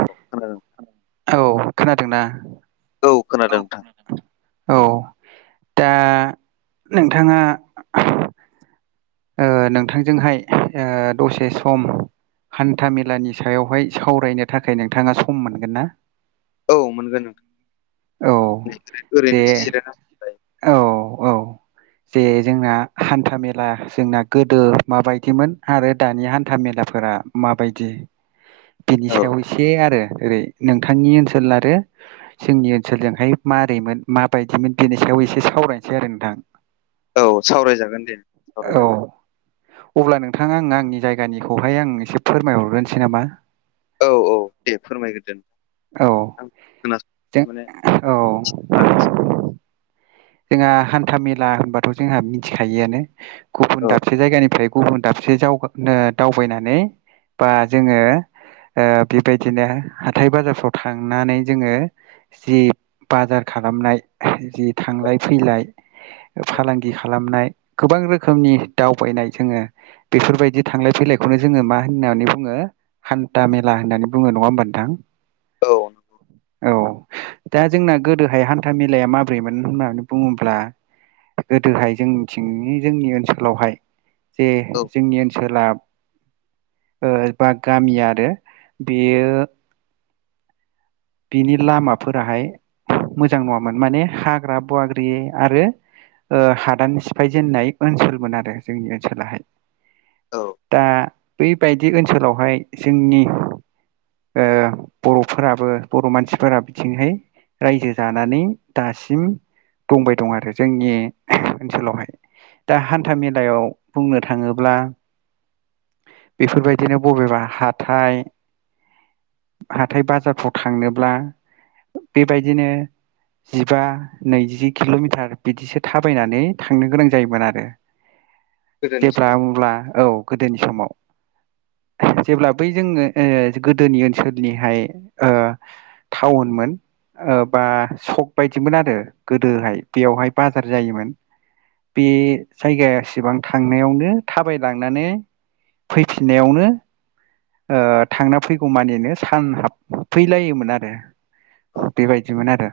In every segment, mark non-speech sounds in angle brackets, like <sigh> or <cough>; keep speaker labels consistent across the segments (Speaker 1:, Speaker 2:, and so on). Speaker 1: <unintelligible>
Speaker 2: औ खोनादोंना? औ
Speaker 1: खोनादों नोंथां
Speaker 2: औ दा नोंथाङा ओ नोंथांजोंहाय ओ दसे सम हान्थाामेलानि सायावहाय सावरायनो थाखाय नोंथाङा सम मोनगोन ना?
Speaker 1: औ मोनगोन
Speaker 2: औ
Speaker 1: नोंथां
Speaker 2: जे
Speaker 1: ओरैनो जिरायनासो दं।
Speaker 2: औ औ जे जोंना हान्था मेला जोंना गोदो माबायदिमोन आरो दानि हान्था मेलाफोरा माबायदि
Speaker 1: <inaudible>
Speaker 2: बिनि सायाव एसे आरो ओरै नोंथांनि ओनसोल आरो जोंनि ओनसोलजोंहाय माबोरैमोन माबायदिमोन बिनि सायाव एसे सावरायनोसै आरो नोंथां।
Speaker 1: औ सावरायजागोन दे सावरायजागोन।
Speaker 2: औ अब्ला नोंथाङा आं आंनि जायगानिखौहाय आं एसे फोरमायहरग्रोसै नामा
Speaker 1: औ औ दे फोरमायग्रोदो
Speaker 2: औ
Speaker 1: आं खोनास
Speaker 2: जों
Speaker 1: माने
Speaker 2: औ जोंहा हान्था मेला होनबाथ' जोंहा मिथिखायोआानो गुबुन
Speaker 1: औ
Speaker 2: दाबसे जायगानिफ्राय गुबुन दाबसे ज दावबायनानै बा जोंङो ओ बेबायदिनो हाथाय बाजारफ्राव थांनानै जोंङो जि बाजार खालामनाय जि थांलाय फैलाय
Speaker 1: औ
Speaker 2: फालांगि खालामनाय गोबां रोखोमनि दावबायनाय जोंङो बेफोरबायदि थांलाय फैलायखौनो जोंङो मा होननानै बुङो हान्था मेला होननानै बुङो नङा होमबा नोंथां
Speaker 1: औ नंगौ
Speaker 2: औ दा जोंना गोदोहाय हान्था मेलाया माब्रैमोन होननानै बुङोब्ला गोदोहाय जोंनिथिंनि जोंनि ओनसोलावहाय जे
Speaker 1: औ
Speaker 2: जोंनि ओनसोला ओ बा गामि आरो बेयो बिनि लामाफोराहाय मोजां नङामोन माने हाग्रा बाग्रि आरो ओ हादान सिफाय जेननाय ओनसोलमोन आरो जोंनि ओनसोलाहाय
Speaker 1: औ
Speaker 2: दा बेफ बायदि ओनसोलावहाय जोंनि ओ बर'फोराबो बर' मानसिफोरा बिथिंहाय रायजो जानानै दासिम दंबाय दं आरो जोंनि ओनसोलावहाय दा हान्था मेलायाव बुंनो थाङोब्ला बेफोरबायदिनो बबेबा हाथाइ हाथाय बाजारफ्राव थांनोब्ला बेबायदिनो जिबा नैजि किल'मिटार बिदिसो थाबायनानै थांनो गोनां जायोमोन आरो
Speaker 1: <inaudible>
Speaker 2: जेफा
Speaker 1: समाव
Speaker 2: अब्ला औ गोदोनि समाव जेब्ला बै जोङो ओ गोदोनि ओनसोलनिहाय ओ
Speaker 1: <inaudible>
Speaker 2: टाउनमोन ओ बा सक बायदिमोन आरो गोदोहाय बेवहाय बाजार जायोमोन बे जायगायासेबां थांनायावनो थाबायलांनानै फैफिननायावनो ओ थांना फैगौ मानिनो सान हाबफैलायोमोन आरो
Speaker 1: औ
Speaker 2: बेबायदिमोन आरो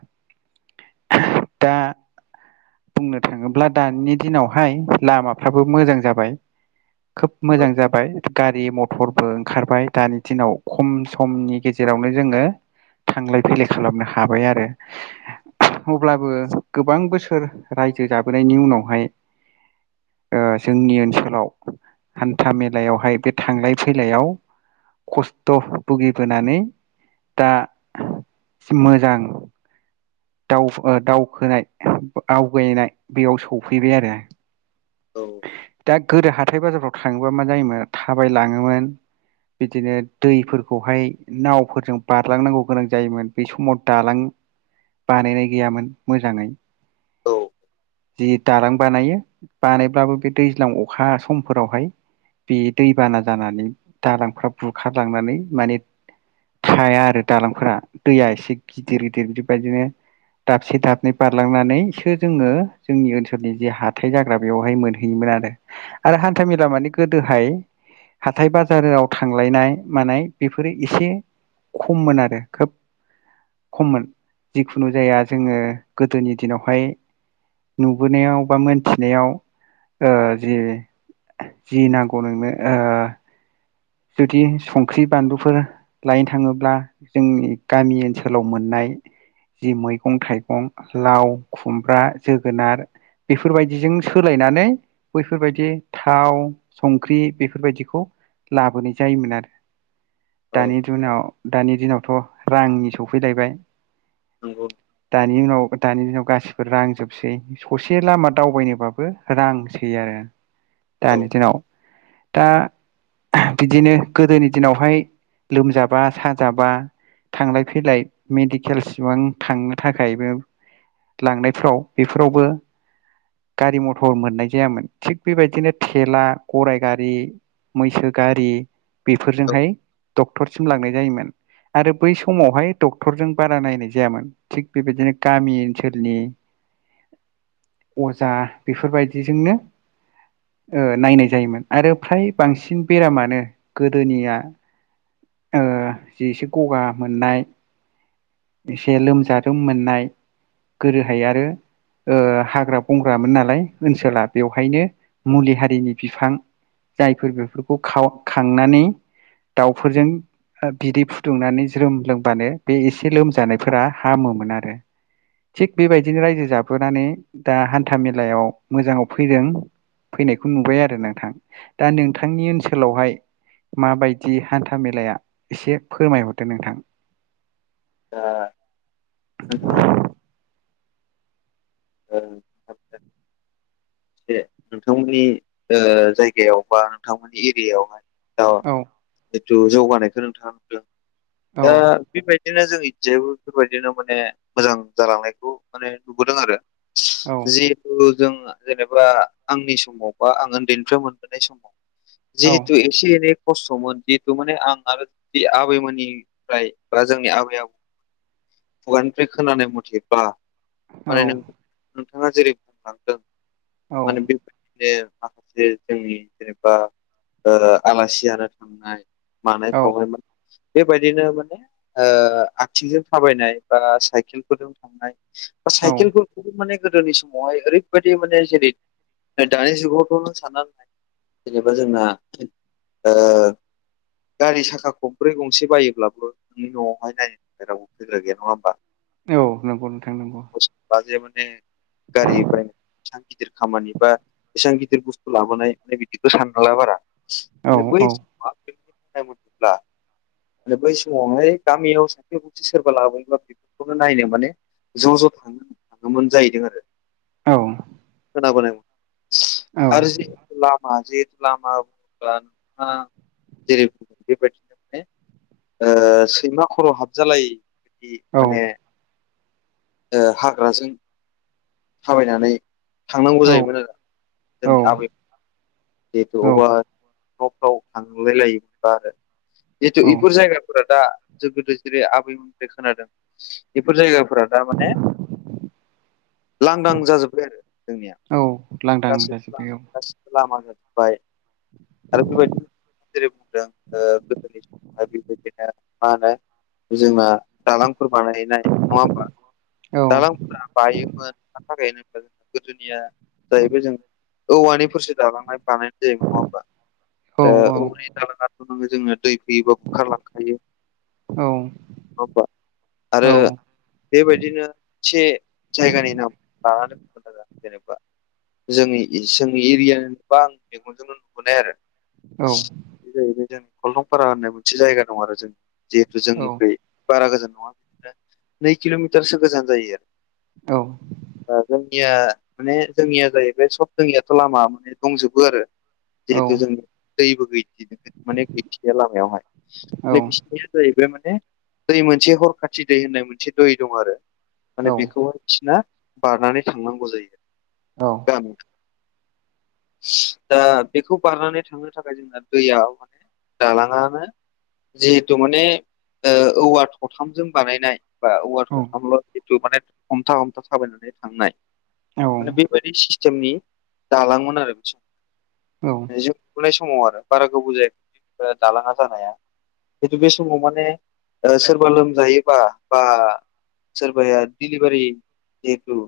Speaker 2: दा बुंनो थाङोब्ला दानि दिनावहाय लामाफ्राबो मोजां जाबाय खोब मोजां
Speaker 1: औ
Speaker 2: जाबाय गारि मथरबो खारबाय दानि दिनाव खम समनि गेजेरावनो जोङो थांलाय फैलाय खालामनो हाबाय आरो अब्लाबो गोबां बोसोर रायजो जाबोनायनि उनावहाय ओ जोंनि ओनसोलाव हान्था मेलायावहाय बे थांलाय फैलायाव खस्थ' भुगिबोनानै दा मोजां दाव ओ दावखोनाय आवगायनाय बेयाव सौफैबाय आरो
Speaker 1: औ
Speaker 2: दा गोदो हाथाय बाजारफ्राव थाङोबा मा जायोमोन थाबाय लाङोमोन बिदिनो दैफोरखौहाय नावफोरजों बारलांनांगौ गोनां जायोमोन बै समाव दालां बानायनाय गैयामोन मोजाङै
Speaker 1: औ
Speaker 2: जि दालां बानायो बानायब्लाबो बे दैज्लां अखा समफोरावहाय बे दैबाना जानानै दालांफ्रा बुरखारलांनानै माने थाया आरो दालांफोरा दैया एसे गिदिर गिदिर बिबायदिनो दाबसे दाबनै बारलांनानैसो जोङो जोंनि ओनसोलनि जे हाथाय जाग्रा बेवहाय मोनो <unintelligible> आरो हानथा मेला माने गोदोहाय हाथाइ बा <unintelligible> राव थांलायनाय मानाय बेफोरो एसे खममोन आरो खोब खममोन जिखुनु जाया जोङो गोदोनि दिनावहाय नुबोनायाव बा मोनथिनायाव ओ जि जि नांगौ नोंनो ओ जुदि संख्रि बानलुफोर लायनो थाङोब्ला जोंनि गामि ओनसोलाव मोननाय जि मैगं-थाइगं लाव, खुमब्रा, जोगोनार बेफोरबायदिजों सोलायनानै बैफोरबायदि थाव संख्रि बेफोरबायदिखौ लाबोनाय जायोमोन आरो
Speaker 1: औ
Speaker 2: दानि दुनाव दानि दिनावथ' रांनि सौफैलायबाय
Speaker 1: नंगौ
Speaker 2: दानि उनाव दानि दिनाव गासिबो रांजोबसै ससे लामा दावबायनोबाबो रांसै आरो
Speaker 1: औ
Speaker 2: दानि दिनाव। दा बिदिनो गोदोनि दिनावहाय लोमजाबा साजाबा थांलाय फैलाय मेडिकेल सिबां थांनो थाखायबो लांनायफोराव बेफोरावबो गारि मथर मोननाय जायामोन। थिग बेबायदिनो थेला, गराय गारि मैसो गारि
Speaker 1: औ
Speaker 2: बेफोरजोंहाय डक्टरसिम लांनाय जायोमोन। आरो बै समावहाय डक्टरजों बारा नायनाय जायामोन। थिग बेबायदिनो गामि ओनसोलनि अजा बेफोरबायदिजोंनो नायनाय जायोमोन आरो फ्राय बांसिन बेरामानो गोदोनिया जि एसे गगा मोननाय एसे लोमजारोम मोननाय, गोरोहाय आरो हाग्रा बंग्रामोन नालाय ओनसोला, बेवहायनो मुलि हारिनि बिफां जायफोर बेफोरखौ खाव खांनानै दाउफोरजों बिदै फुदुंनानै ज्रोम लोंबानो बे एसे लोमजानायफोरा हामोमोन आरो। थिग बेबायदिनो रायजो जाबोनानै दा हान्था मेलायाव मोजाङाव फैदों। फैनायखौ नुबाय आरो नोंथां। दा नोंथांनि ओन सोलावहाय माबायदि हान्था मेलाया एसे फोरमायहरदो नोंथां।
Speaker 1: <unintelligible> <unintelligible> एह नोंथांमोननि ओ जायगायाव बा नोंथांमोननि एरियायाव दा
Speaker 2: औ
Speaker 1: जिहेथु जौगानायखौ नोंथाङा नुदों।
Speaker 2: औ
Speaker 1: दा बेबायदि बिदिनो जों इज्जायबो बेफोरबायदिनो माने मोजां जालांनायखौ माने नुबोदों आरो।
Speaker 2: औ
Speaker 1: जिहेथु जों जेनेबा आंनि समाव बा आं उन्दैनिफ्राय मोनबोनाय समाव
Speaker 2: औ
Speaker 1: जिहेतु एसे एनै खस्थ'मोन जिहेतु माने आं आरो जि आबैमोननिफ्राय बा जोंनि आबै आबौ खुगानिफ्राय खोनानाय मथेबब्ला माने
Speaker 2: औ
Speaker 1: नों नोंथाङा जेरै बुंलांदों
Speaker 2: औ
Speaker 1: माने बेबायदिनो माखासे जोंनि जेनेबा आलासि जानो थांनाय
Speaker 2: औ
Speaker 1: मानायफ्रावहाय मा बेबायदिनो माने आथिंजों थाबायनाय बा साइकेलफोरदों थांनाय बा
Speaker 2: औ
Speaker 1: साइकेलफोरखौबो माने गोदोनि समावहाय ओरै बादि माने जेरै दानि जुगावथ' नों साननानै जेनेबा जोंना गारि साखा खमब्रै गंसे बायोब्लाबो नोंनि न'आवहाय नाय बाहेराव दोनग्रा गैया नङा होमबा?
Speaker 2: औ नंगौ नोंथां नंगौ।
Speaker 1: बा जे माने गारिफ्रा <unintelligible> गिदिर खामानि बा एसां गिदिर बुस्थु लाबोनाय बे बिदिखौ सानबांला बारा।
Speaker 2: औ
Speaker 1: माने
Speaker 2: औ
Speaker 1: बै <unintelligible> बुङोब्ला माने बै समावहाय गामियाव सासेे मानसि मानसि सोरबा लाबोयोबा बेफोरखौनो नायनो माने ज' ज' थाङोमोन जाहैदों आरो।
Speaker 2: औ।
Speaker 1: खोनाबोनाय आरो जिहेतु लामा जे लामा बुंब्ला नोंथाङा जेरै बेबायदिनो ओ सैमा खर' हाबजालायि बिदि
Speaker 2: औ
Speaker 1: माने ओ हाग्राजों थाबायनानै थांनांगौ जायोमोन आरो
Speaker 2: औ
Speaker 1: जोंनि आबै जिहेथु
Speaker 2: औ
Speaker 1: अबेबा न'फ्राव थांलाय लायोमोनबा आरो। जिथु
Speaker 2: औ
Speaker 1: इफोर जायगाफोरा दा जो गोदो जेरै आबैमोननिफ्राय खोनादों बेफोर जायगाफोरा दा माने लांदां जाजोब्बाय आरो जोंनिया
Speaker 2: औ लांदां
Speaker 1: गासै
Speaker 2: जाजोब्बाय औ
Speaker 1: <unintelligible> लामा जाजोबबाय आरो बेबायदिनो जेरै बुंदों ओ गोदोनि बेबायदिनो मा होनो जोंना दालांफोर बानाय नाय नङा होमबा दालां बायोमोन <unintelligible> गोदोनिया जाहैबाय जों औवानिफोरसो दालांनाय। बानायनाय जायोमोन नङा होमबा
Speaker 2: औ
Speaker 1: आरो औरै दालाङाथ' नोङो जोङो दै फुयोबा बुखारलांखायो नङा
Speaker 2: औ
Speaker 1: होमबा
Speaker 2: औ
Speaker 1: आरो बेबायदिनो से जायगानि नाम लानानै <unintelligible> जेनेबा जोंनि जोंनि एरिया गोबां मेगनजोंनो नुबोनाय आरो
Speaker 2: औ
Speaker 1: बे <unintelligible> कलथंपारा होननाय मोनसे जायगा दं आरो जों जिहेथु
Speaker 2: औ
Speaker 1: जोंनिफ्राय
Speaker 2: औ
Speaker 1: बारा गोजान नङा बिदिनो नै किल'मिटारसो गोजान जायो आरो
Speaker 2: औ
Speaker 1: दाजों या माने जोंनिया जाहैबाय सब जोंनियाथ' लामा माने दंजोबो आरो।
Speaker 2: जायो औ
Speaker 1: <unintelligible> माने गैथिया लामायावहाय माने
Speaker 2: औ
Speaker 1: बिसोरनिया जाहैबाय माने दै मोनसे हरखाथि दै होननाय मोनसे दै दं आरो माने बेखौहाय <unintelligible> बारनानै थांनांगौ जायो
Speaker 2: औ
Speaker 1: <unintelligible> दा बेखौ बारनानै थांनो थाखाय जोंना दैयाव माने दालाङानो जिहेथु माने ओ औवा थथामजों बानायनाय। बा औवा
Speaker 2: औ
Speaker 1: थथामल' जिथु माने हमथा हमथा थाबायनानै थांनाय माने बेबायदि बे सिस्टेमनि दालांमोन आरो बे
Speaker 2: औ।
Speaker 1: जिउ नुुनाय समाव आरो बारा गोबाव जायाखै दालाङा जानाया। खिन्थु बे समाव माने ओ सोरबा लोमजायोबा बा सोरबाया डिलिभारि जिहेथु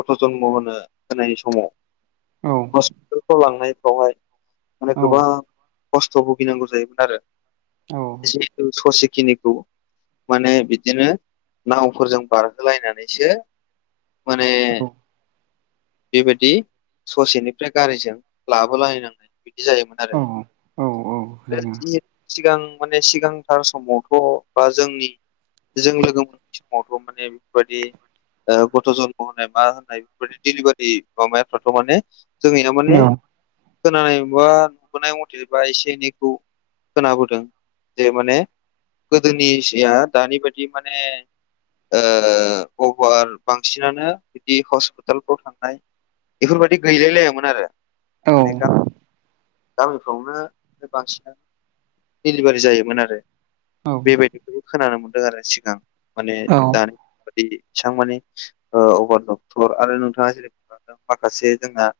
Speaker 1: गथ' जन्म होनो होनाय समाव बेवहाय माने गोबां खस्थ' भुगिनांगौ जायोमोन आरो <unintelligible> ससेखिनिखौ माने बिदिनो नावफोरजों बारहोलायनानैसो माने बेबायदि ससेनि ओमफ्राय गारिजों लाबोलायनांनाय बिदि जायोमोन आरो <unintelligible> सिगां माने सिगांथार समावथ' बा जोंनि जों लोगो <inaudible> समावथ' माने बेफोरबायदि ओ गथ' जन्म होनाय मा होननाय बेफोरबायदि डिलिभारि माबायाफ्राथ' माने जोङैया माने खोनानाय बा नुबोनाय मथे बा एसे एनैखौ खोनाबोदों जे माने गोदोनि जिया दानि बायदि माने ओ अभार बांसिनानो बिदि हस्पिटालफ्राव थांनाय बेफोरबायदि गैलायलायामोन आरो माने <unintelligible> गामिफ्रावनो बांसिनानो दिलिभारि जायोमोन आरो बेबायदि खोनानो मोनदों आरो सिगां माने दा दि बेसेबां माने ओ अभार डक्टर आरो नोंथाङा जेरै माखासे जोंहा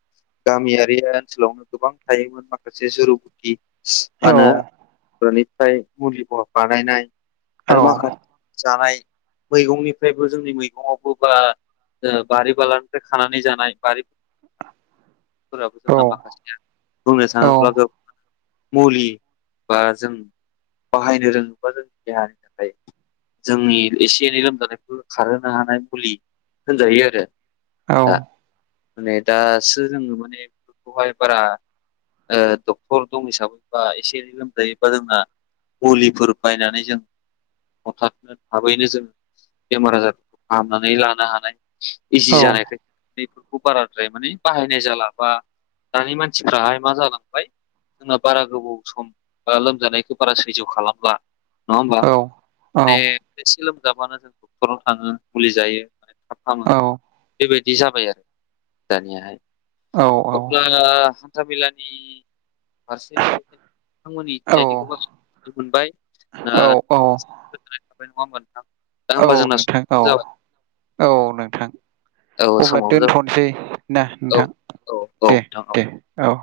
Speaker 1: गामियारि ओनसोलावनो गोबां थायोमोन माखासे जुरुगुथि। <unintelligible> बानायनाय आरो माखासे जानाय। मैगंनिफ्रायबो जोंनि मैगङावबो बा ओ बारि बालानिफ्राय खानानै जानाय बारि फोराबो जोंना माखासे बुंनो थाङोब्लाबो मुलि बा जों बाहायनो रोङोबा जोंनि देहानि थाखाय। जोंनि एसे एनै लोमजानायखौ खारहोनो हानाय मुलि होनजायो आरो।
Speaker 2: औ
Speaker 1: दा माने दासो जोङो माने बेफोरखौहाय बारा ओ डक्टर दं हिसाबैबा एसे एनै लोमजायोबा जोंना मुलिफोर बायनानै जों हथाबनो थाबैनो जोङो बेमार आजारफोरखौ फाहामनानै लानो हानाय
Speaker 2: औ
Speaker 1: इजि जानायखाय बेफोरखौ बाराद्राय माने बाहायनाय जालाबा दानि मानसिफ्राहाय मा जालांबाय जोंना बारा गोबाव सम बा लोमजानायखौ बारा सैज्य खालामला नङा होमबा
Speaker 2: औ औ
Speaker 1: माने एसे लोमजाबानो जों डक्टराव थाङो मुलि जायो माने थाब खालामो बेबायदि जाबाय आरो दानियाहाय
Speaker 2: औ
Speaker 1: अब्ला हान्था मेलानि फारसे बिथांमोननि
Speaker 2: औ
Speaker 1: जायगानिखौनो मोनथिनो मोनबाय ओ
Speaker 2: औ
Speaker 1: <unintelligible> नङा होनोबा नोंथां दा
Speaker 2: औ
Speaker 1: होमबा जोंना
Speaker 2: नोंथां
Speaker 1: समाबो
Speaker 2: औ
Speaker 1: जाबाय
Speaker 2: औ नोंथां
Speaker 1: औ
Speaker 2: अब्ला
Speaker 1: समाबो जाबाय
Speaker 2: दोनथ'नसै दा
Speaker 1: औ
Speaker 2: नोंथां
Speaker 1: औ औ
Speaker 2: दे
Speaker 1: नोंथां औ
Speaker 2: दे औ